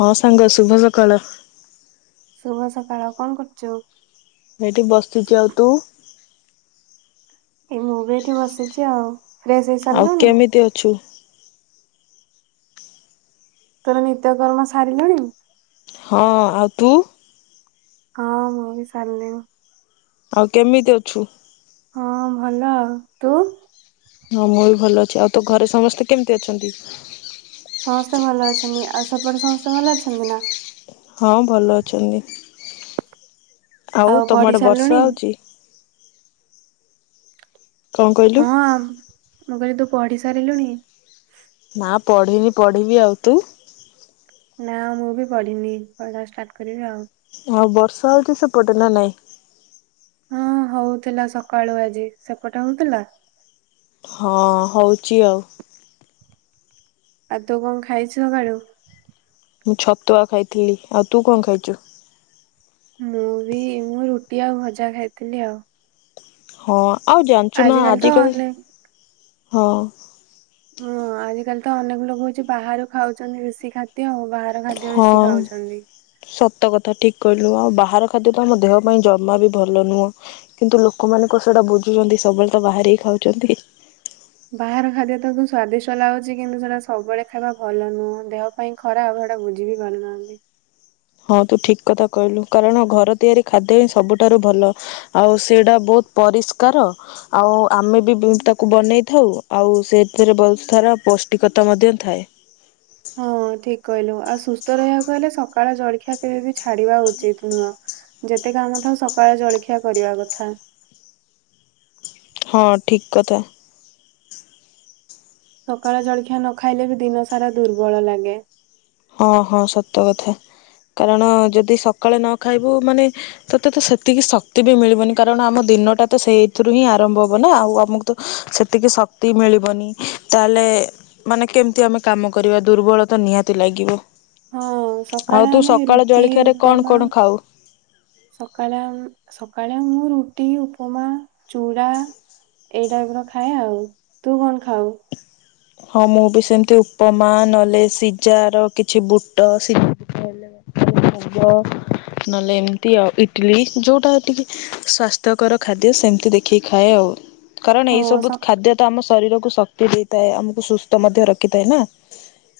ହ, ସାଙ୍ଗ, ଶୁଭ ସକାଳ। ଶୁଭ ସକାଳ, କଣ କରୁଛୁ? ଏଇଠି ବସିଛି, ଆଉ ତୁ? ଏଇ, ମୁଁ ବି ଏଇଠି ବସିଛି। ଆଉ ଫ୍ରେଶ ଆଉ ହେଇସାରିଲୁଣି? କେମିତି ଅଛୁ ତୋର ନିତ୍ୟକର୍ମ ସାରିଲୁଣି? ହଁ, ଆଉ ତୁ? ହଁ, ମୁଁ ବି ସାରିଲିଣି। ଆଉ କେମିତି ଅଛୁ? ହଁ, ଭଲ। ଆଉ ତୁ? ହଁ, ମୁଁ ବି ଭଲ ଅଛି। ଆଉ ତୋ ଘରେ ସମସ୍ତେ କେମୀତି ଅଛନ୍ତି? ହେମି ଆଉ ସେପଟେ ସମସ୍ତେ ଭଲ ଅଛନ୍ତି ନା? ହଁ, ଭଲ ଅଛନ୍ତି। ଆଉ ତମ ପଢି ଆଡେ ସାରିଲୁଣି? ବର୍ଷା ହଉଛି? କଣ କହିଲୁ ହଁ, ମୁଁ କହିଲି, ତୁ ପଢି ସାରିଲୁଣି? ନା, ପଢିନି। ପଢିବି। ଆଉ ତୁ? ନା, ମୁଁ ବି ପଢିନି। ପଢା ଷ୍ଟାର୍ଟ କରିବି ଆଉ। ହଉ, ବର୍ଷା ହଉଛି ସେପଟେ, ନା ନାଇଁ? ହଁ, ହଉଥିଲା ସକାଳୁ ଆଜି। ସେପଟେ ହଉଥିଲା? ହଁ, ହଉଛି ଆଉ। ଆଜି ତୁ କଣ ଖାଇଛୁ ସକାଳୁ? ମୁଁ ଛତୁଆ ଖାଇଥିଲି। ଆଉ ତୁ କଣ ଖାଇଛୁ? ମୁଁ ବି, ମୁଁ ରୁଟି ଆଉ ଭଜା ଖାଇଥିଲି, ଆଉ। ହଁ, ଆଉ ଜାଣିଛୁ ନା, ତ ଆଜିକାଲି, ଅନେକ ହଁ। ହଁ, ଆଜିକାଲି ତ ଅନେକ ଲୋକ ହଉଛି, ବାହାରୁ ଖାଉଛନ୍ତି ବେଶୀ ଖାଦ୍ୟ ଆଉ ବାହା ହଁ, ସତ କଥା, ଠିକ। କହିଲୁ, ଆଉ ବାହାର ଖାଦ୍ୟ ତ ଆମ ଦେହ ପାଇଁ ଜମା ବି ଭଲ ନୁହଁ, କିନ୍ତୁ ଲୋକମାନେ କଣ ସେଟା ବୁଝୁଛନ୍ତି? ସବୁବେଳେ ତ ବାହାରେ ହି ଖାଉଛନ୍ତି। ବାହାର ଖାଦ୍ୟ ତକ ସ୍ଵାଦିଷ୍ଟ ଲାଗୁଛି, କିନ୍ତୁ ସେଟା ସବୁବେଳେ ଖାଇବା ଭଲ ନୁହଁ, ଦେହ ପାଇଁ ଖରାପ। ସେଟା ବୁଝି ବି ପାରୁନାହାନ୍ତି। ହଁ, ତୁ ଠିକ କଥା କହିଲୁ। କାରଣ ଘର ତିଆରି ଖାଦ୍ୟ ହିଁ ସବୁଠାରୁ ଭଲ, ଆଉ ସେଇଟା ବହୁତ ପରିଷ୍କାର, ଆଉ ଆମେ ବି ତାକୁ ବନେଇଥାଉ, ଆଉ ସେଥିରେ ଭଲ ସାରା ପୌଷ୍ଟିକତା ମଧ୍ୟ ଥାଏ। ହଁ। ହଁ, ଠିକ କହିଲୁ, ଆଉ ସୁସ୍ଥ ରହିବାକୁ ହେଲେ, ସକାଳ ଜଳଖିଆ କେବେ ବି ଛାଡିବା ଉଚିତ ନୁହଁ। ଯେତେ କାମ ଥାଉ, ସକାଳେ ଜଳଖିଆ କରିବା କଥା। ହଁ, ଠିକ କଥା। ସକାଳ ଜଳଖିଆ ନ ଖାଇଲେ ବି, ଦିନ ସାରା ଦୁର୍ବଳ ଲାଗେ। ହଁ, ହଁ, ସତ କଥା। କାରଣ, ଯଦି ସକାଳେ ନ ଖାଇବୁ, ମାନେ ତତେ ତ ସେତିକି ଶକ୍ତି ବି ମିଳିବନି, କାରଣ ଆମ ଦିନଟା ତ ସେଇଥିରୁ ହିଁ ଆରମ୍ଭ ହବ ନା, ଆଉ ଆମକୁ ତ ସେତିକି ଶକ୍ତି ମିଳିବନି ତାହେଲେ ମାନେ, କେମତି ଆମେ କାମ କରିବା? ଦୁର୍ବଳ ତ ନିହାତି ଲାଗିବ। ହଁ, ଆଉ ସକାଳେ ତୁ ଆମେ ସକାଳ ରୁଟି, ଜଳଖିଆରେ କଣ ଉପମା କଣ ଖାଉ? ସକାଳେ ସକାଳେ, ମୁଁ ରୁଟି, ଉପମା, ଚୁଡ଼ା ଏଇ ଟାଇପ ର ଖାଏ ଆଉ, ତୁ କଣ ଖାଉ? ହଁ ମୁଁ ବି ସେମତି ଉପମା, ନ ହେଲେ ସିଝା ର କିଛି ବୁଟ ସିଝା ମୁଗ ନହେଲେ ଏମିତି ଆଉ ଇଟିଲି, ଯଉଟା ଟିକେ ସ୍ଵାସ୍ଥ୍ୟକର ଖାଦ୍ୟ ସେମିତି ଦେଖିକି ଖାଏ ଆଉ କାରଣ ହଁ ଏଇ ସବୁ ସ ଖାଦ୍ୟ ତ ଆମ ଶରୀରକୁ ଶକ୍ତି ଦେଇଥାଏ, ଆମକୁ ସୁସ୍ଥ ମଧ୍ୟ ରଖିଥାଏ ନା।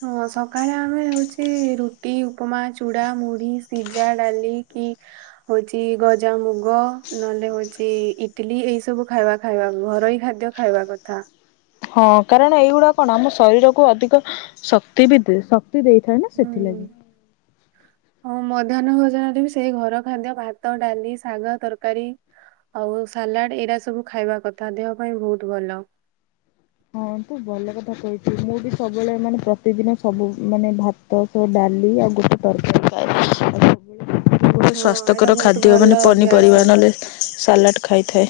ହଁ ସକାଳେ ଆମେ ହଉଚି ରୁଟି, ଉପମା, ଚୁଡ଼ା, ମୁଢି, ସିଝା, ଡାଲି କି ହଉଛି ଗଜାମୁଗ, ନହେଲେ ହଉଛି ଇଟିଲି, ଏଇ ସବୁ ଖାଇବା ଖାଇବା ଘରୋଇ ଖାଦ୍ୟ ଖାଇବା କଥା। ହଁ କାରଣ ଏଇଗୁଡା କଣ -ଆମ ଶରୀରକୁ ଅଧିକ ଶକ୍ତି ବି ଦିଏ। ଶକ୍ତି ଦେଇଥାଏ ନା ହୁଁ ସେଥିଲାଗି। ହଁ ମଧ୍ୟାହ୍ନ ଭୋଜନରେ ବି ସେଇ ଘର ଖାଦ୍ୟ ଭାତ, ଡାଲି, ଶାଗ, ତରକାରୀ ଆଉ ସାଲାଡ, ଏଇଡା ସବୁ ଖାଇବା କଥା ଦେହ ପାଇଁ ବହୁତ ଭଲ। ହଁ ତୁ ଭଲ କଥା କହିଚୁ, ମୁଁ ବି ସବୁବେଳେ ମାନେ ପ୍ରତିଦିନ ସବୁ ମାନେ ଭାତ ସବୁ ଡା ଡାଲି ଆଉ ଗୁଟେ ତରକରି ପାଇଛି। ହଁ ଏଇଟା ସ୍ଵାସ୍ଥ୍ୟକର ବହୁତ ଖାଦ୍ୟ ଭଲ ମାନେ ଅଭ୍ୟାସ। ପନିପରିବାରେ ସାଲାଡ ଖାଇଥାଏ।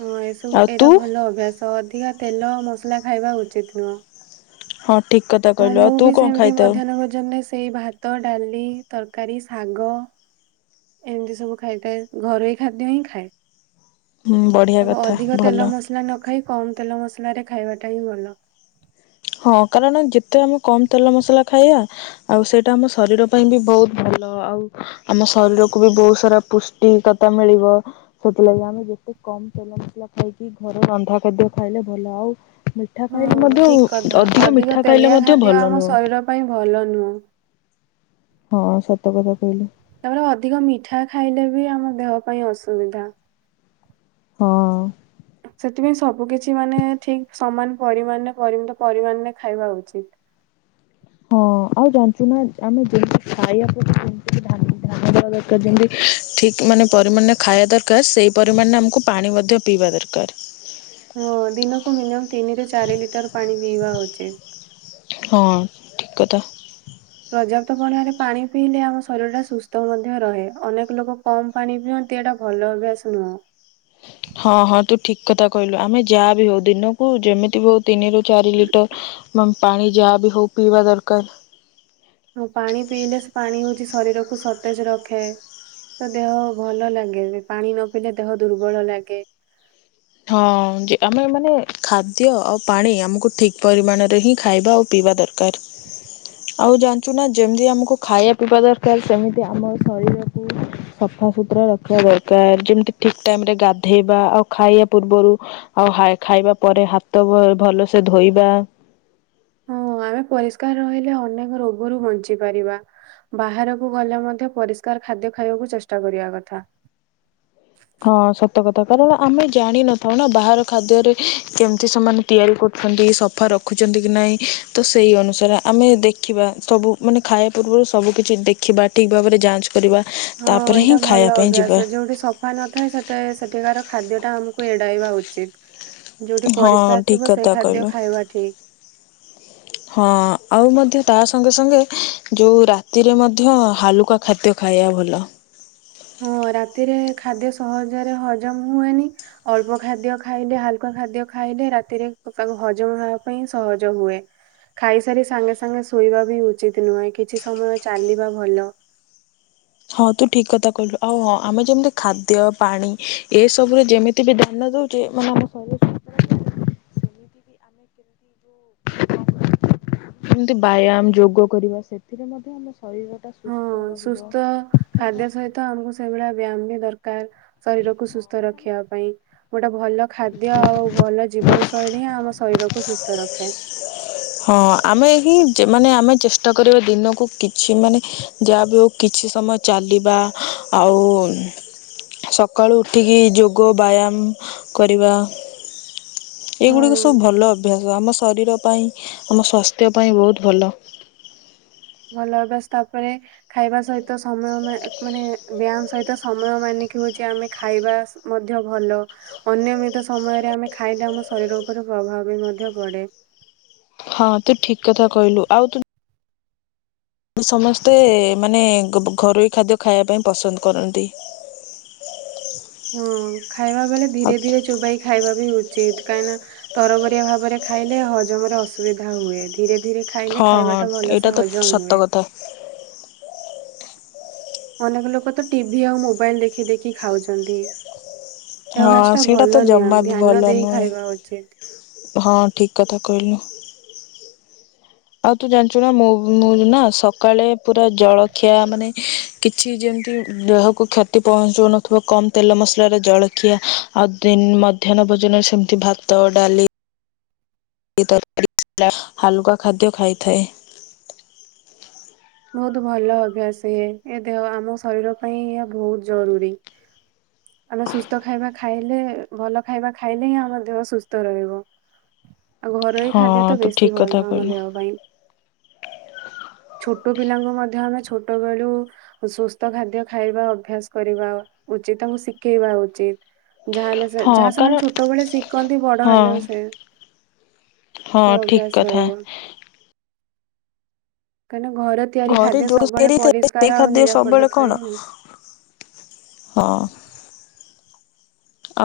ହଁ ଏସବୁ ଆଉ ତୁ ଏଟା ଭଲ ଅଭ୍ୟାସ ଅଧିକା ତେଲ ମସଲା ଖାଇବା ଉଚିତ ନୁହଁ। ହଁ ଠିକ୍ କଥା ହଁ କହିଲୁ ମୁଁ ଆଉ ତୁ ବି କଣ ସେମିତି ଖାଇଥାଉ? ମଧ୍ୟାହ୍ନ ଭୋଜନରେ ସେଇ ଭାତ, ଡାଲି ତରକାରୀ, ଶାଗ, ଏମିତି ସବୁ ଖାଇଥାଏ ଘରୋଇ ଖାଦ୍ୟ ହିଁ ଖାଏ। ହୁଁ ବଢ଼ିଆ ଆ କଥା ଅଧିକ ଭଲ ତେଲ ମସଲା ନ ଖାଇ କମ ତେଲ ମସଲାରେ ଖାଇବାଟା ହିଁ ଭଲ। ହଁ କାରଣ ଯେତେ ଆମେ କମ ତେଲ ମସଲା ଖାଇବା ଆଉ ସେଇଟା ଆମ ଶରୀର ପାଇଁ ବି ବହୁତ ଭଲ। ଭଲ ଆଉ ଆମ ଶରୀରକୁୁ ବି ବହୁତ ସାରା ପୁଷ୍ଟିକତା ମିଳିବ, ସେଥିଲାଗି ଆମେ ଯେତେ କମ ତେଲ ମସଲା ଖାଇକି ଘରେ ରନ୍ଧା ଖାଦ୍ୟ ଖାଇଲେ ଭଲ ଆଉ ମିଠା ଖାଇଲେ ହଁ ମଧ୍ୟ ଠିକ କଥା, ଅଧିକ ମିଠା ଖାଇଲେ ତେଲିଆ ମଧ୍ୟ ଖାଦ୍ୟ ଭଲ ଆମ ନୁହଁ। ଶରୀର ପାଇଁ ଭଲ ନୁହଁ। ହଁ ସତ କଥା କହିଲୁ। ତାପରେ ଅଧିକ ମିଠା ଖାଇଲେ ବି ଆମ ଦେହ ପାଇଁ ଅସୁବିଧା। ହଁ ଅଁ ସେଥିପାଇଁ ସବୁ କିଛି ମାନେ ଠିକ ସମାନ ପରିମାଣରେ ପରିମିତ ପରିମାଣରେ ଖାଇବା ଉଚିତ। ହଁ ଆଉ ଜାଣିଛୁ ନା, ଆମେ ଯେମିତି ଖାଇବା ପ୍ରତି ଯେମିତି ହେଲେ ଧ୍ୟାନ ଦେବା ଦରକାର, ଯେମତି ଠିକ ମାନେ ପରିମାଣରେ ଖାଇବା ଦରକାର, ସେଇ ପରିମାଣରେ ଆମକୁ ପାଣି ମଧ୍ୟ ପିଇବା ଦରକାର। ହଁ ଦିନକୁ ମିନିମମ୍ ତିନିରୁ ଚାରି ଲିଟର ପାଣି ପିଇବା ଉଚିତ। ହଁ ଠିକ କଥା। ପର୍ଯ୍ୟାପ୍ତ ପରିମାଣରେ ରେ ପାଣି ପିଇଲେ ଆମ ଶରୀର ଟା ସୁସ୍ଥ ମଧ୍ୟ ରହେ ଅନେକ ଲୋକ କମ ପାଣି ପିଅନ୍ତି ଦେହ ଟା ଭଲ ଭାବେ ଆସୁ ହଁ ହଁ ତୁ ଠିକ କଥା କହିଲୁ ଆମେ ଯାହା ବି ହଉ ଦିନକୁ ଯେମିତି ହଉ ତିନିରୁ ଚାରି ଲିଟର ପାଣି ଯାହା ବି ହେଉ ପିଇବା ଦରକାର। ହଉ ପାଣି ପିଇଲେ ସେ ପାଣି ହଉଛି ଶରୀରକୁ ସତେଜ ରଖେ। ତ ଦେହ ଭଲ ଲାଗେ ନି, ପାଣି ନ ପିଇଲେ ଦେହ ଦୁର୍ବଳ ଲାଗେ। ହଁ ଯେ ଆମେ ମାନେ ଖାଦ୍ୟ ଆଉ ପାଣି ଆମକୁ ଠିକ ପରିମାଣରେ ହିଁ ଖାଇବା ଆଉ ପିଇବା ଦରକାର। ଆଉ ଜାଣିଛୁ ନା ଯେମିତି ଆମକୁ ଖାଇବା ପିଇବା ଦରକାର, ସେମିତି ଆମ ଶରୀରକୁ ସଫା ସୁତୁରା ରଖିବା ଦରକାର ଯେମିତି ଠିକ ଟାଇମ ରେ ଗାଧେଇବା ଆଉ ଖାଇବା ପୂର୍ବରୁ ଆଉ ଖାଇବା ପରେ ହାତ ଭଲସେ ଧୋଇବା। ହଁ ଆମେ ପରିଷ୍କାର ରହିଲେ ଅନେକ ରୋଗରୁ ବଞ୍ଚି ପାରିବା, ବାହାରକୁ ଗଲେ ମଧ୍ୟ ମଧ୍ୟ ପରିଷ୍କାର ଖାଦ୍ୟ ଖାଇବାକୁ ଚେଷ୍ଟା କରିବା କଥା। ହଁ ସତ କଥା କାରଣ ଆମେ ଜାଣିନଥାଉ ନା ବାହାର ଖାଦ୍ୟରେ କେମତି ସେମାନେ ତିଆରି କରୁ ର ସଫା ରଖୁଛନ୍ତି କି ନାଇଁ, ତ ସେଇ ଅନୁସାରେ ଆମେ ଦେଖିବା, ସବୁ ମାନେ ଖାଇବା ପ ମୋର ସବୁକିଛି ଦେଖିବା, ଠିକ ଭାବରେ ଯାଞ୍ଚ କରିବା, ହଁ ତାପରେ ହିଁ ଖାଇବା ପାଇଁ ଯିବା। ଥାଏ ସେଟାଏ ସେଠିକାର ଖାଦ୍ୟଟା ଆମକୁ ଏଡାଇବା ଉଚିତ। ଯୋଉଠି ହଁ ପରିଷ୍କାର ଥିବ ଠିକ ସେଇ କଥା ଖାଦ୍ୟ କହିଲୁ। ଖାଇବା ଠିକ। ହଁ ଆଉ ମଧ୍ୟ ତା ସଙ୍ଗେ ସଙ୍ଗେ, ଯୋଉ ରାତିରେ ମଧ୍ୟ ହାଲୁକା ଖାଦ୍ୟ ଖାଇଆ ଭଲ। ହଁ ରାତିରେ ଖାଦ୍ୟ ସହଜରେ ହଜମ ହୁଏନି, ଅଳ୍ପ ଖାଦ୍ୟ ଖାଇଲେ ହାଲୁକା ଖାଦ୍ୟ ଖାଇ ଖାଇଲେ ରାତିରେ ତାକୁ ହଜମ ହବା ପାଇଁ ସହଜ ହୁଏ। ଖାଇସାରି ସାଙ୍ଗେ ସାଙ୍ଗେ ଶୋଇବା ବି ଉଚିତ ନୁହେଁ, କିଛି ସମୟ ଚାଲିବା ଭଲ। ହଁ, ତୁ ଠିକ କଥା କହିଲୁ। ଆଉ ହଁ, ଆମେ ଯେମିତି ଖାଦ୍ୟ ପାଣି ଏସବୁରେ ଯେମିତି ବି ଧ୍ୟାନ ଦଉଚେ ମାନେ ଆମ ଶରୀର ପାଇଁ ଏମତି ବ୍ୟାୟାମ, ଯୋଗ କରିବା ସେଥିରେ ମଧ୍ୟ ଆମ ଶରୀରଟା ସୁସ୍ଥ ହଁ, ରହିବ। ସୁସ୍ଥ ଖାଦ୍ୟ ସହିତ ଆମକୁ ସେଇଭଳିଆ ବ୍ୟାୟାମ ଦରକାର ଶରୀରକୁ ସୁସ୍ଥ ରଖିବା ପାଇଁ, କୋଉଟା ଭଲ ଖାଦ୍ୟ ଆଉ ଭଲ ଜୀବନ ଶୈଳୀ ହିଁ ଆମ ଶରୀରକୁ ସୁସ୍ଥ ରଖେ। ହଁ, ଆମେ ହିଁ ମାନେ ଆମେ ଚେଷ୍ଟା କରିବା ଦିନକୁ କିଛି ମାନେ ଯାହା ବି ହଉ କି କିଛି ସମୟ ଚାଲିବା ଆଉ ସକାଳୁ ଉଠିକି ଯୋଗ, ବ୍ୟାୟାମ କରିବା। ଏଇଗୁଡିକ ହଁ। ସବୁ ଭଲ ଅଭ୍ୟାସ। ଆମ ଶରୀର ପାଇଁ ଆମ ସ୍ୱାସ୍ଥ୍ୟ ପାଇଁ ବହୁତ ଭଲ। ଭଲ ଅଭ୍ୟାସ ତାପରେ ଖାଇବା ସହିତ ସମୟ ମା ଏକ ମାନେ ବ୍ୟାୟାମ ସହିତ ସମୟ ମାନିକି ହଉଛି ଆମେ ଖାଇବା ମଧ୍ୟ ଭଲ। ଅନିୟମିତ ସମୟରେ ଆମେ ଖାଇଲେ ଆମ ଶରୀର ଉପରେ ପ୍ରଭାବ ବି ମଧ୍ୟ ପଡେ। ହଁ, ତୁ ଠିକ କଥା କହିଲୁ। ଆଉ ତୁ ଆମେ ସମସ୍ତେ ମାନେ ଘ-ଘରୋଇ ଖାଦ୍ୟ ଖାଇବା ପାଇଁ ପସନ୍ଦ କରନ୍ତି। ହଁ, ଖାଇବା ବେଳେ ଆଉ ଧୀରେ ଧୀରେ ଚୋବାଇ ଖାଇବା ବି ଉଚିତ। କାରଣ, ତରବରିଆ ଭାବରେ ଖାଇଲେ ହଜମରେ ଅସୁବିଧା ହୁଏ। ଧୀରେ ଧୀରେ ଖାଇଲେ ହଁ ହଁ ଖାଇବାଟା ଏଇଟା ଭଲସେ ତ ହଜମ ସତ ହୁଏ। କଥା। ଅନେକ ଲୋକ ତ ଟିଭି ଆଉ ମୋବାଇଲ ଦେଖି ଦେଖି ଖାଉଛନ୍ତି। ଏ ହଁ ଅଭ୍ୟାସଟା ସେଇଟା ତ ଭଲ ନୁହେଁ, ଜମା ବି ଭଲ ଧ୍ୟାନ ଦେଇ ନୁହେଁ। ଖାଇବା ଉଚିତ। ହଁ, ଠିକ୍ କଥା କହିଲୁ। ଆଉ ତୁ ଜାଣିଚୁ ନା, ମୋ ମୁଁ ବି ନା ସକାଳେ ପୁରା ଜଳଖିଆ ମାନେ କିଛି ଯେମତି ମତି ଦେହକୁ କ୍ଷତି ପହଞ୍ଚଉନଥିବ କମ୍ ତେଲ ମସଲାରେ ଜଳ ଖିଆ, ଆଉ ଦିନ ମଧ୍ୟାହ୍ନ ଭୋଜନରେ ସେମତି ଭାତ, ଡାଲି ଲି, ତରକାରୀ ହାଲୁକା ଖାଦ୍ୟ ଖାଇଥାଏ। ବହୁତ ଭଲ ଅଭ୍ୟାସ ଇଏ। ଏ ଦେହ ଆମ ଶରୀର ପାଇଁ ଏହା ବହୁତ ଜରୁରୀ। ଆମେ ସୁସ୍ଥ ଖାଇବା ଖାଇଲେ, ଭଲ ଖାଇବା ଖାଇଲେ ହିଁ, ଆମ ଦେହ ସୁସ୍ଥ ରହିବ। ଆଉ ଘରୋଇ ହଁ ଖାଦ୍ୟ ତ ତୁ ବେଶୀ ଠିକ ଭଲ କଥା ଆମ କହିଲୁ ଦେହ ପାଇଁ। ଛୋ ଛୋଟପିଲାଙ୍କୁ ମଧ୍ୟ ଆମେ ଛୋଟବେଳୁ ସୁସ୍ଥ ଖାଦ୍ୟ ଖାଇବା ଅଭ୍ୟାସ କରିବା ଉଚିତ। ତାଙ୍କୁ ଶିକେଇବା ଉଚିତ। ଯାହାହେଲେ ସେ ହଁ ଯାହା କାରଣ ସେମାନେ ଛୋଟବେଳେ ଶିକନ୍ତି ବଡ ହଁ ହେଲେ ସେ ହଁ, ସେ ଠିକ ଅଭ୍ୟାସ କଥା। ରହିବ। କାହିଁକିନା ଘର ତିଆରି ଘରେ ଖାଦ୍ୟ ଯୋଉ ଜିନିସ ସବୁବେଳେ ତିଆରି ହେଇଥାଏ, ପରିଷ୍କାର ସେଇ ଆଉ ଖାଦ୍ୟ ନିରାପଦ ସବୁବେଳେ ଥାଏ କଣ ନା। ହଁ।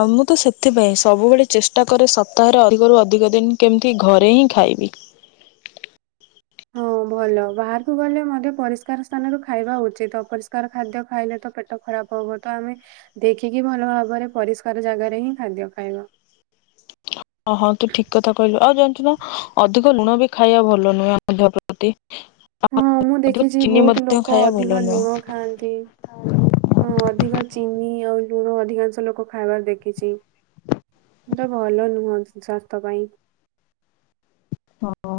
ଆଉ ମୁଁ ତ ସେଥିପାଇଁ ସବୁବେଳେ ଚେଷ୍ଟା କରେ ସପ୍ତାହରେ ଅଧିକରୁ ଅଧିକ ଦିନ କେମତି ଘରେ ହିଁ ଖାଇ ଖାଇବି। ହଁ, ଭଲ ବାହାରୁକୁ ଗଲେ ମଧ୍ୟ ପରିଷ୍କାର ସ୍ଥାନରୁ ଖାଇବା ଉଚିତ। ଅପରିଷ୍କାର ଖାଦ୍ୟ ଖାଇଲେ ତ ପେଟ ଖରାପ ହବ। ତ ଆମେ ଦେଖିକି ଭଲ ଭାବରେ ପରିଷ୍କାର ଜାଗାରେ ହିଁ ଖାଦ୍ୟ ଖାଇବା। ହଁ ହଁ ତୁ ଠିକ କଥା କହିଲୁ। ଆଉ ଜାଣିଛୁ ନା ଅଧିକ ଲୁଣ ବି ଖାଇବା ଭଲ ନୁହେଁ ଆମ ଦେହ ପ୍ରତି। ହଁ ମୁଁ ଅଧିକ ଦେଖିଛି ଚିନି ବହୁତ ମଧ୍ୟ ଲୋକ ଖାଇବା ଭଲ ଅଧିକ ନୁହଁ। ଲୁଣ ଖାଆନ୍ତି। ହଁ ଅଧିକ ଚିନି ଆଉ ଲୁଣ ଅଧିକାଂଶ ଲୋକ ଖାଇବାର ଦେଖିଛି। ତ ଭଲ ନୁହଁ ସ-ସ୍ଵାସ୍ଥ୍ୟ ପାଇଁ। ହଁ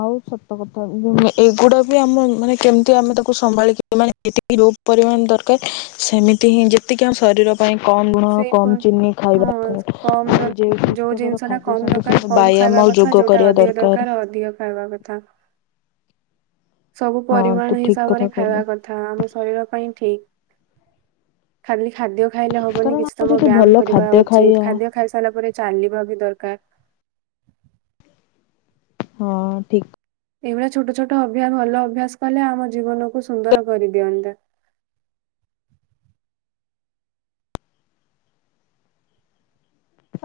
ଆଉ ସତ କଥା। ଉଁ ଏଗୁଡା ବି ଆମ ମାନେ କେମିତି ଆମେ ତାକୁ ସମ୍ଭାଳିକି ମାନେ [unintelligible] ଯୋଉ ପରିମାଣ ଦରକାର ସେମିତି ହିଁ ଯେତିକି ଆମ ଶରୀର ପାଇଁ କମ୍ ଲୁଣ, ସେଇପ କମ୍ ଚିନି ଖାଇବା ହଁ ଦରକାର। କମ ଆମେ ଦର ଯେଉଁ ଯୋଉ ସୁସ୍ଥକର ଜିନିଷ ଟା ଖାଦ୍ୟ କମ ସଙ୍ଗେ ଦରକାର ସଙ୍ଗେ ବାୟାମ [unintelligible] କଥା ଯୋଉଟା ଅଧିକ ଦରକାର ଅଧିକ ଖାଇବା କଥା। ସବୁ ହଁ ପରିମାଣ ତୁ ଠିକ ହିସାବରେ କଥା ଖାଇବା କହିଲୁ କଥା। ଆମ ଶରୀର ପାଇଁ ଠିକ୍। ଖାଲି ଖାଦ୍ୟ ଖାଇଲେ ହବନି କାରଣ କିଛି ଆମେ ସମୟ ଯଦି ବ୍ୟାୟାମ ଭଲ କରିବା ଖାଦ୍ୟ ଉଚିତ୍। ଖାଇବା ଖାଦ୍ୟ ଖାଇ ସାରିଲା ପରେ ଚାଲିବା ବି ଦରକାର। ହଁ ଠିକ୍। ଏଇଭଳିଆ ଛୋଟ ଛୋଟ ଅଭ୍ୟାସ ଭଲ ଅଭ୍ୟାସ କଲେ ଆମ ଜୀବନକୁ ସୁନ୍ଦର କରିଦିଅନ୍ତା।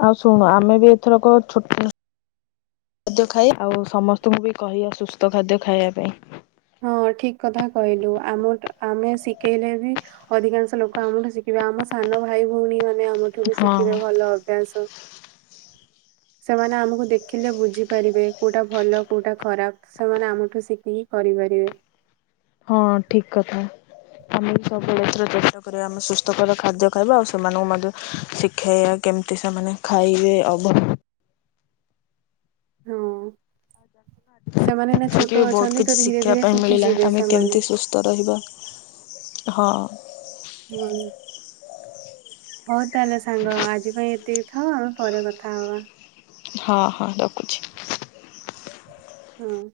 ଆଉ ଶୁଣୁ ଆମେ ବି ଏଥରକ ଛୋଟ୍ ଖାଦ୍ୟ ଖାୟା। ଆଉ ସମସ୍ତୁଙ୍କୁ ବି କହିୟା ସୁସ୍ଥ ଖାଦ୍ୟ ଖାଇଆ ପାଇଁ। ହଁ। ହଁ ଠିକ୍ କଥା କହିଲୁ। ଆମଟ୍ ଆମେ ଶିଖେଇଲେ ବି ଅଧିକାଂଶ ଲୋକ ଆମଠୁ ଶିଖିବେ ଆମ ସାନ୍ ନ ଭାଇ ଭଉଣୀ ମାନେ ଆମଠୁ ବି ହଁ ଶିଖିବେ ଭଲ ଅଭ୍ୟାସ। ସେମାନେ ଆମୁକୁ ଦେଖିଲେ ବୁଝିପାରିବେ କୋଉଟା ଭଲ କୋଉଟା ଖରାପ। ସେମାନେ ଆମୁଠୁ ଶିଖି କରିପାରିବେ। ହଁ ଠିକ୍ କଥା। ଆମେ ବି ସବୁବେଳେ ଏଥର ଚେଷ୍ଟା କରିବା ଆମେ ସୁସ୍ଥକର ଖାଦ୍ୟ ଖାଇବା ଆଉ ସେମାନଙ୍କୁ ମଧ୍ୟ ଶିଖେଇଆ କି କେମିତି ସେମାନେ ଖାଇବେ ଅଭ ହଁ। ସେମାନେ ଏଇନେ କି ବି ଛୋଟ ବହୁତ ଅଛନ୍ତି ତ କିଛି ଧୀରେ ଶିଖିବା ଧୀରେ ପାଇଁ ଶିଖି ମିଳିଲା ଯିବେ ଆମେ ସେମାନେ। କେମିତି ସୁସ୍ଥ ରହିବା ହଁ। ହୁଁ। ହଉ ତାହେଲେ ସାଙ୍ଗ ଆଜି ପାଇଁ ଏତିକି ଥାଉ। ଆମେ ପରେ କଥା ହବା। ହଁ ହଁ ରଖୁଛି। ହଁ।